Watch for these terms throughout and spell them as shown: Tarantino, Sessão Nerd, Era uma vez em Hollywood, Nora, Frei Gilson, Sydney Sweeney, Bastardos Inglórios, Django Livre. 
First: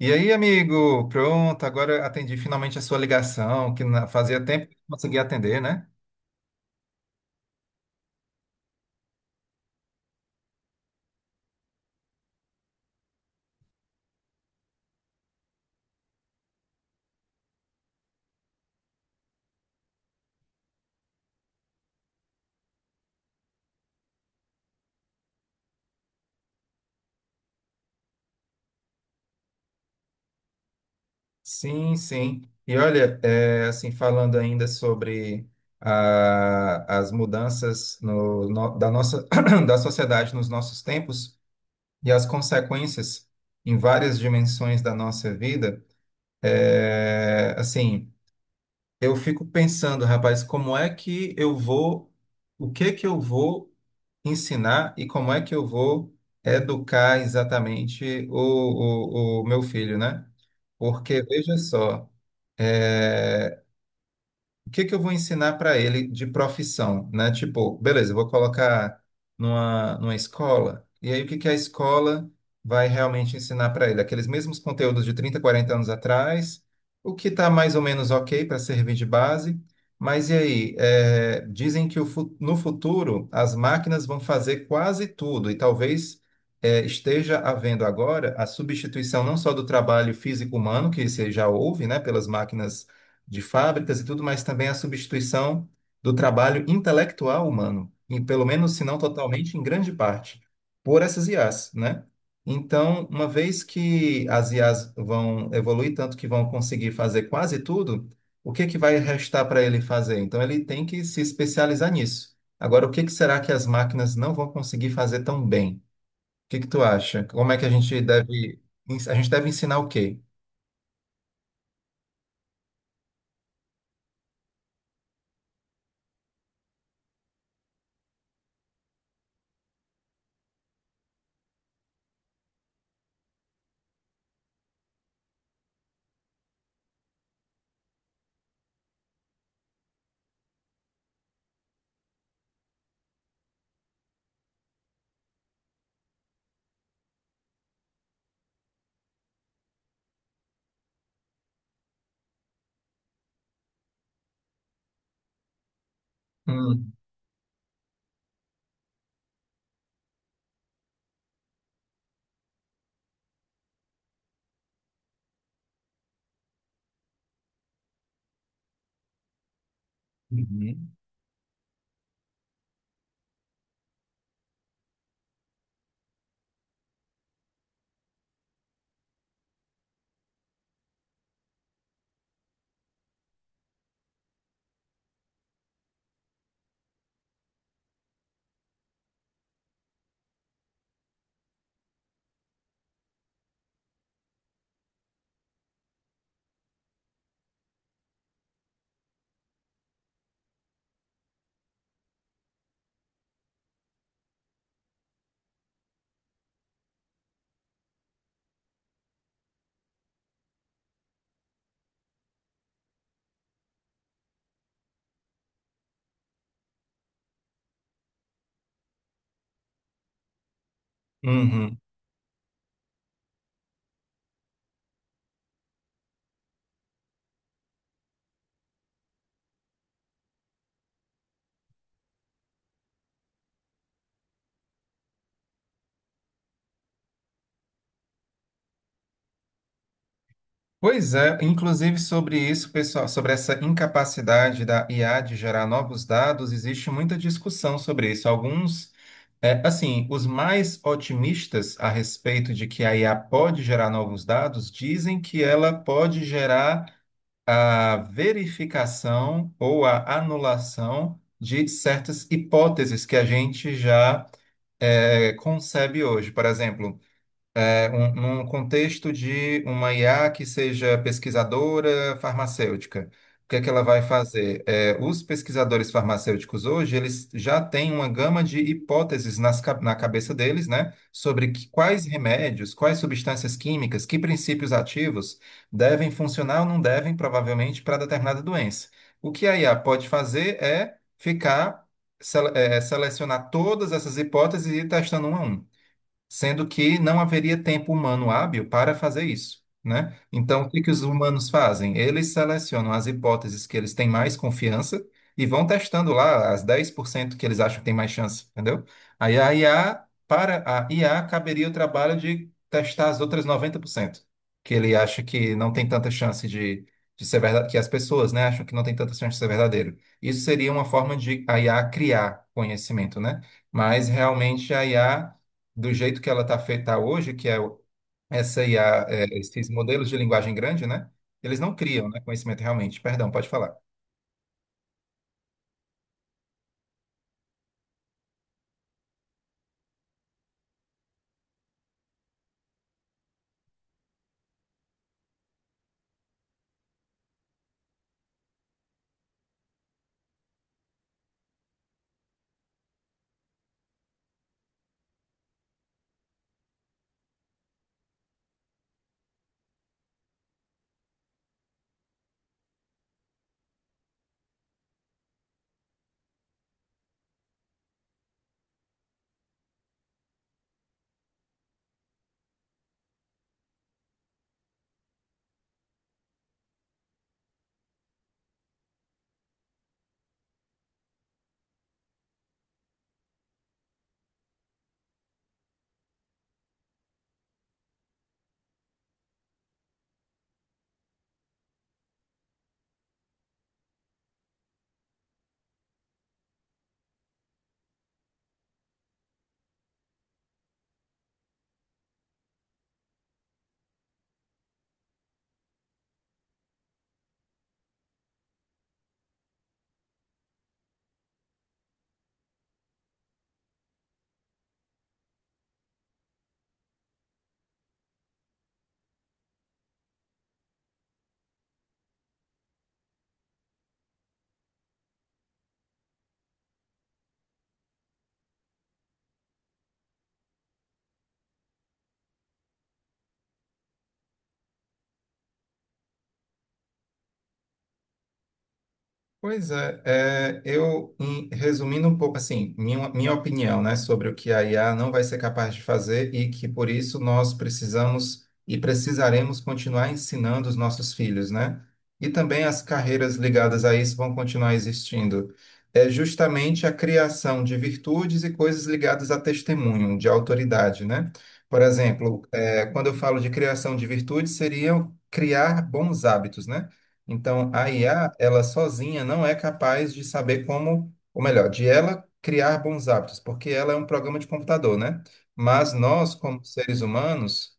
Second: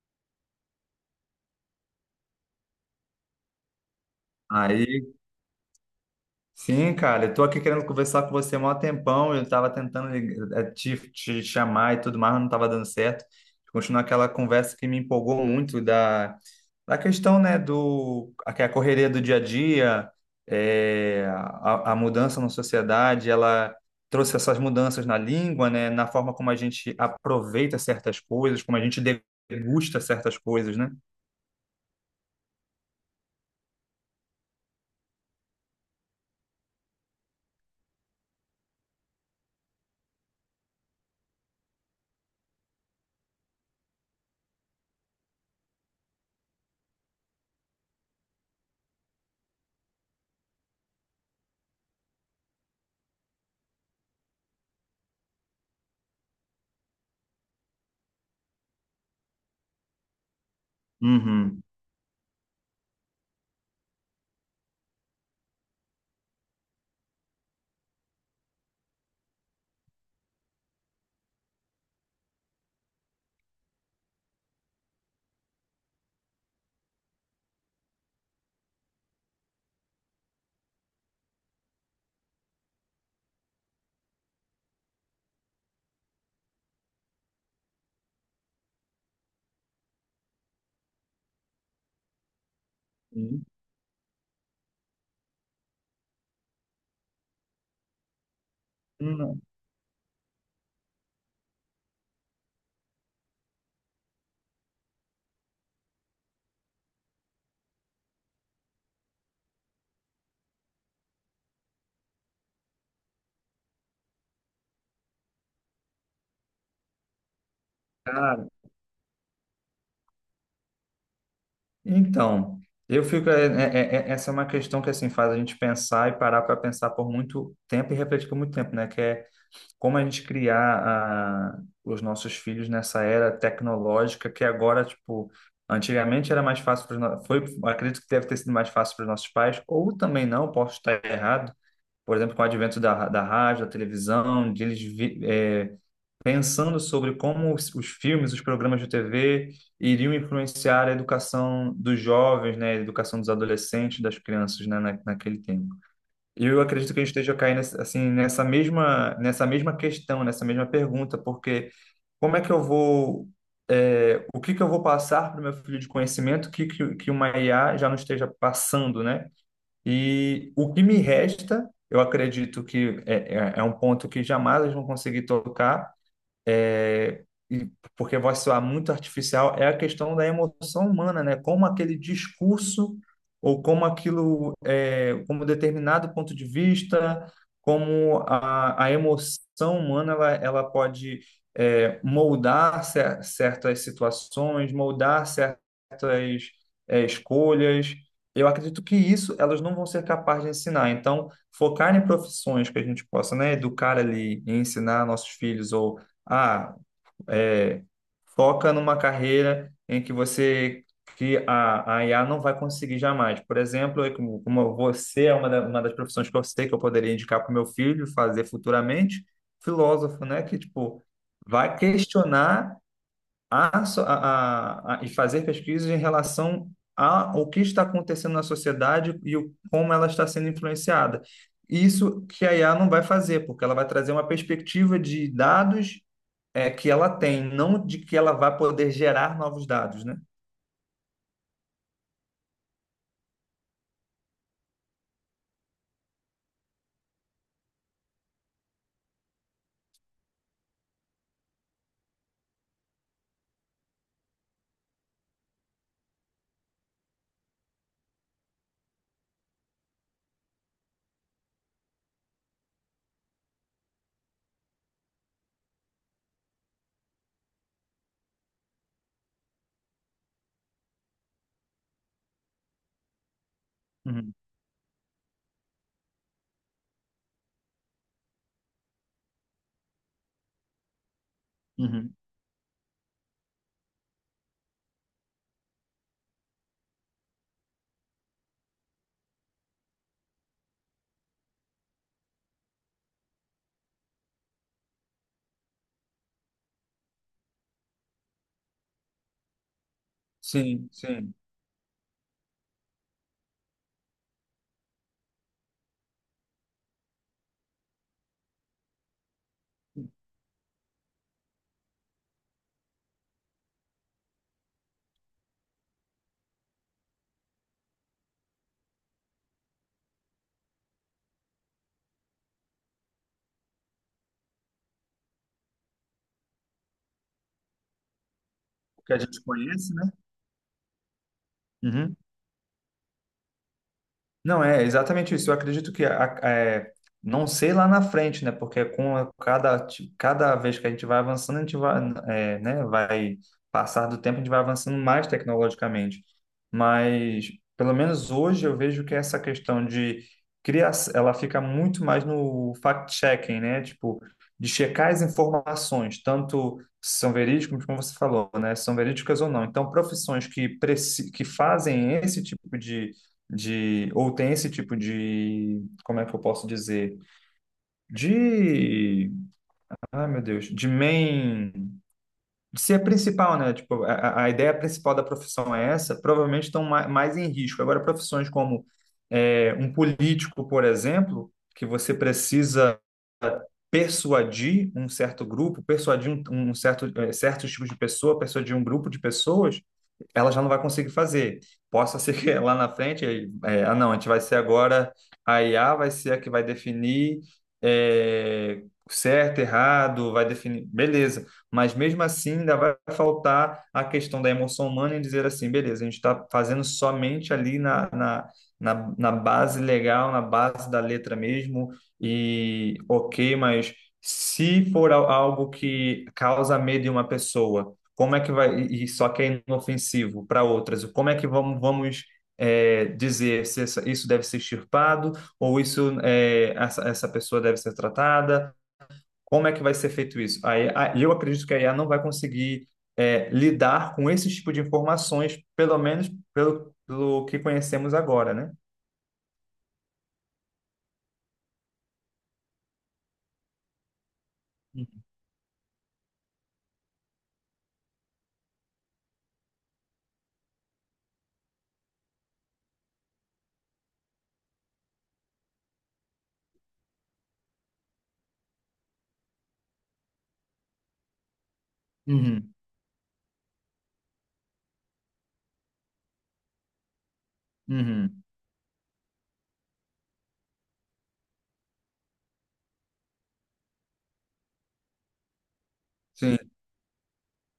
E aí, amigo? Pronto, agora atendi finalmente a sua ligação, que fazia tempo que não Aí, conseguia atender, né? sim, cara, eu tô aqui querendo conversar com você há mó tempão, eu tava tentando te chamar e tudo mais, mas não tava dando certo. Continuar aquela conversa que me empolgou muito da questão, né, que é a correria do dia a dia, a mudança na sociedade, ela trouxe essas mudanças na língua, né, na forma como a gente aproveita certas coisas, como a gente degusta certas coisas, né? Sim, sim. E olha, assim, falando ainda sobre as mudanças da nossa, da sociedade nos nossos tempos e as consequências em várias dimensões da nossa vida, assim, eu fico pensando, rapaz, como é que eu vou, o que que eu vou ensinar e como é que eu vou educar exatamente o meu filho, né? Porque, veja Uhum. só, eh, o que que eu vou ensinar para ele de profissão, né? Tipo, beleza, eu vou colocar numa escola, e aí o que que a escola vai realmente ensinar para ele? Aqueles mesmos conteúdos de 30, 40 anos atrás, o que está mais ou menos ok para servir de base, mas e aí? É, dizem que o no futuro as máquinas vão fazer quase tudo, e talvez. Esteja havendo agora a substituição não só do trabalho físico humano, que você já ouve, né, pelas máquinas de fábricas e tudo, mas também a substituição do trabalho intelectual humano, em pelo menos, se não Hum, totalmente, em grande parte, por essas IAs, né? Então, uma vez que as IAs vão evoluir tanto que vão conseguir fazer quase tudo, o que que vai restar para ele fazer? Então, ele tem que se especializar nisso. Agora, o que que será que as máquinas não vão conseguir fazer tão bem? O que que tu acha? Como é que a gente cara, deve, a gente deve ensinar o quê? então, eu fico. Essa é uma questão que assim faz a gente pensar e parar para pensar por muito tempo e refletir por muito tempo, né? Que é como a gente criar os nossos filhos nessa era tecnológica que agora, tipo, antigamente era mais fácil acredito que deve ter sido mais fácil para os nossos pais, ou também não, posso estar errado. Por exemplo, com o advento da rádio, da televisão, de eles pensando sobre como os filmes, os programas de TV iriam influenciar a educação dos jovens, né, a educação dos adolescentes, das crianças, né, naquele tempo. E eu Hum. acredito que a gente esteja caindo assim nessa mesma questão, nessa mesma pergunta, porque como é que eu vou é, o que que eu vou passar para o meu filho de conhecimento que uma IA já não esteja passando, né? E o que me Uhum. resta, eu acredito que é, é um ponto que jamais eles vão conseguir tocar, é, e porque vai soar muito artificial, é a questão da emoção humana, né? Como aquele discurso ou como aquilo, é, como determinado ponto de vista, como a emoção humana, ela pode é, moldar certas situações, moldar certas escolhas. Eu acredito que isso elas não vão ser capazes de ensinar. Então, focar em profissões que a gente possa, né, educar ali e ensinar nossos filhos ou ah, é, foca numa carreira em que você que a IA não vai conseguir jamais. Por exemplo, como você é uma, uma das profissões que eu sei que eu poderia indicar para o meu filho fazer futuramente, filósofo, né? Que tipo vai Uhum. questionar a, so- a- e fazer pesquisas em relação a o que está acontecendo na sociedade como ela está sendo influenciada. Isso que a IA não vai fazer, porque ela vai trazer uma perspectiva de dados é que ela tem, não de que ela vai poder gerar novos dados, né? Pois é, inclusive sobre isso, pessoal, sobre essa incapacidade da IA de gerar novos dados, existe muita discussão sobre isso. Alguns, assim, os mais otimistas a respeito de que a IA pode gerar novos dados dizem que ela pode gerar a verificação ou a anulação de certas hipóteses que a gente já, concebe hoje. Por exemplo, num contexto de uma IA que seja pesquisadora farmacêutica, o que é que ela vai Uhum, fazer? É, os pesquisadores farmacêuticos hoje, eles já têm uma gama de hipóteses nas, na cabeça deles, né, sobre quais uhum. remédios, quais substâncias químicas, que princípios ativos devem funcionar ou não devem, provavelmente, para determinada doença. O que a IA pode fazer é ficar, selecionar todas essas hipóteses e ir testando uma a uma sendo que não haveria tempo humano hábil para fazer isso, né? Então, o que Sim, que os sim. humanos fazem? Eles selecionam as hipóteses que eles têm mais confiança e vão testando lá as 10% que eles acham que tem mais chance, entendeu? Aí a IA, para a IA, caberia o trabalho de testar as outras 90% que ele acha que não tem tanta chance de ser verdade, que as pessoas, né, acham que não tem tanta chance de ser verdadeiro. Isso seria uma forma de a IA criar conhecimento, né? Mas realmente a IA do jeito que ela está feita hoje, que é essa O IA, que a gente esses conhece, modelos né? de linguagem grande, né? Eles não criam, Uhum. né, conhecimento realmente. Perdão, pode falar. Não, é exatamente isso. Eu acredito que é, não sei lá na frente, né? Porque com cada vez que a gente vai avançando, a gente vai, é, né? Vai passar do tempo, a gente vai avançando mais tecnologicamente. Mas pelo menos hoje eu vejo que essa questão de criação, ela fica muito mais no fact-checking, né? Tipo, de checar as informações, tanto se são verídicas, como você falou, né? Se são verídicas ou não. Então, profissões que, que fazem esse tipo de ou tem esse tipo de, como é que eu posso dizer? De, ai meu Deus, de main, de ser principal, né? Tipo, a ideia principal da profissão é essa, provavelmente estão mais em risco. Agora, profissões como é, um político, por exemplo, que você precisa persuadir um certo grupo, persuadir um certo, eh, certos tipos de pessoa, persuadir um grupo de pessoas, ela já não vai conseguir fazer. Possa ser que lá na frente, é, ah, não, a gente vai ser agora, a IA vai ser a que vai definir é, certo, errado, vai definir, beleza. Mas mesmo assim, ainda vai faltar a questão da emoção humana em dizer assim, beleza, a gente está fazendo somente ali na base legal, na base da letra mesmo, e ok, mas se for algo que causa medo em uma pessoa como é que vai, e só que é inofensivo para outras, como é que vamos é, dizer se isso deve ser extirpado ou isso é, essa pessoa deve ser tratada, como é que vai ser feito isso? Aí, eu acredito que a IA não vai conseguir é, lidar com esse tipo de informações, pelo menos pelo que conhecemos agora, né? Pois é, é, eu, resumindo um pouco, assim, minha opinião, né, sobre o que a IA não vai ser capaz de fazer e que por isso nós precisamos e precisaremos continuar ensinando os nossos filhos, né? E também as carreiras ligadas a isso vão continuar existindo. É justamente a criação de virtudes e coisas ligadas a testemunho, de autoridade, né? Por exemplo, Uhum, quando eu falo de criação de virtudes, seriam criar bons hábitos, né? Então, a IA, uhum. ela sozinha não é capaz de saber como, ou melhor, de ela criar bons hábitos, porque ela é um programa de computador, né? Mas nós, Sim, como seres humanos,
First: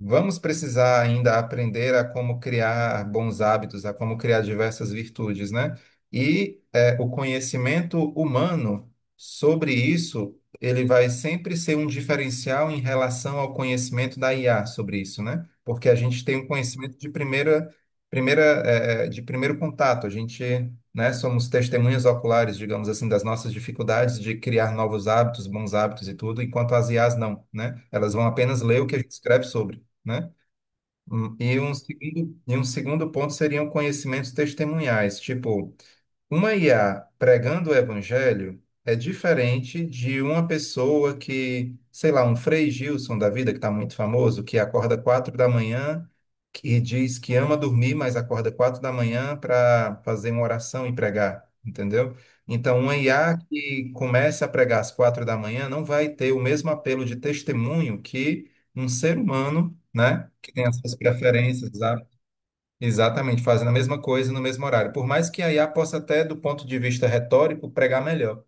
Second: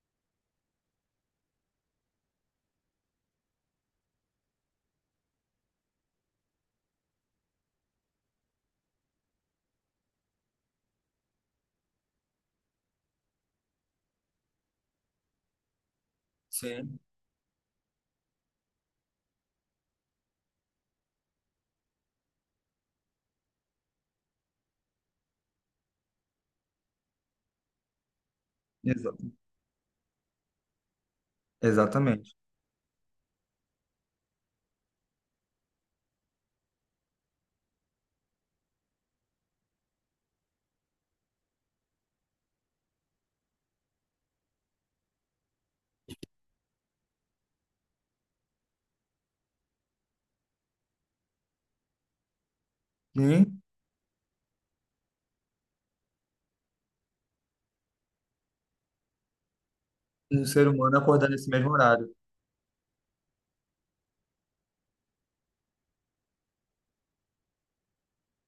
vamos precisar ainda aprender a como criar bons hábitos, a como criar diversas virtudes, né? E o conhecimento humano sobre isso, ele vai sempre ser um diferencial em relação ao conhecimento da IA sobre isso, né? Porque a gente tem um conhecimento sim, de primeira, de primeiro contato. A gente, né, somos testemunhas oculares, digamos assim, das nossas dificuldades de criar novos hábitos, bons hábitos e tudo, enquanto as IAs não, né? Elas vão apenas ler o que a gente exa- escreve sobre, né? E um exatamente. segundo, ponto seriam conhecimentos testemunhais, tipo, uma IA pregando o evangelho é diferente de uma pessoa que, sei lá, um Frei Gilson da vida, que está muito famoso, que acorda 4 da manhã e diz que ama dormir, mas acorda 4 da manhã para fazer uma oração e pregar, entendeu? Então, uma IA E que comece a pregar às 4 da manhã não vai ter o mesmo apelo de testemunho que um ser humano, né, um que tem ser as suas humano acordar nesse preferências. mesmo horário. Exatamente, fazendo a mesma coisa no mesmo horário. Por mais que a IA possa até, do ponto de vista retórico, pregar melhor.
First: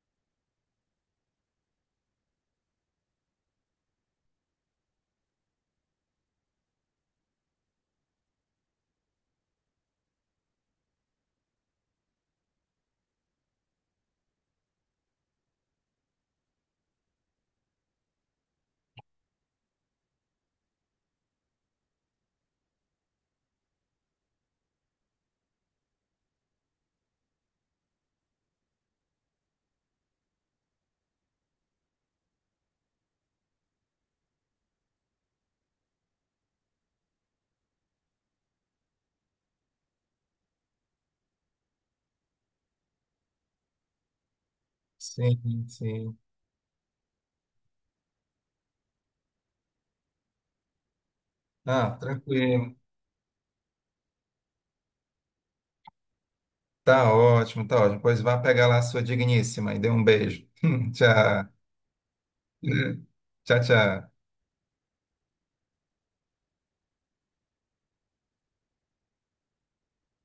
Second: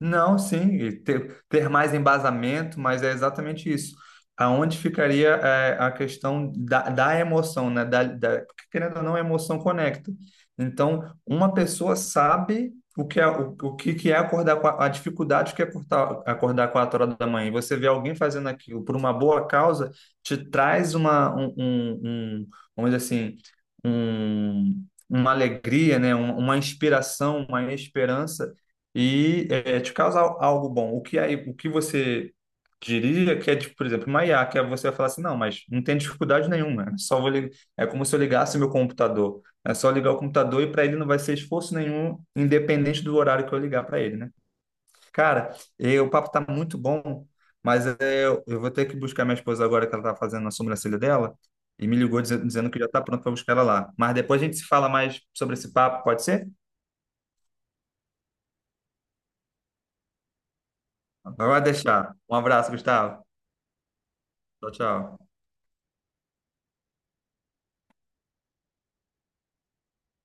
Não, sim, e ter, ter mais embasamento, mas é exatamente isso. Aonde ficaria é, a questão da emoção, né? Porque querendo ou não, a emoção conecta. Então, uma pessoa sabe o que é, o que que é acordar com a dificuldade que é acordar, acordar 4 horas da manhã. E você vê alguém fazendo aquilo por uma boa causa, te traz um, vamos dizer assim, uma alegria, né? Uma inspiração, uma esperança e é, te causar algo bom. O que aí, o que você diria que é, tipo, por exemplo, uma IA, que é você vai falar assim, não, mas não tem dificuldade nenhuma, é só é como se eu ligasse meu computador. É só ligar o computador e para ele não vai ser esforço nenhum, independente do horário que eu ligar para ele, né? Cara, Sim, eh, o sim. papo tá muito bom, mas eh, eu vou ter que buscar minha esposa agora que ela tá fazendo a sobrancelha dela e me Ah, ligou dizendo tranquilo. que já está pronto para buscar ela lá. Mas depois a gente se fala mais sobre esse papo, pode ser? Tá ótimo, tá ótimo. Pois vá pegar lá a sua digníssima e dê um beijo. Tchau. Então, vai deixar. Um abraço, Gustavo. Tchau, tchau. Tchau, tchau.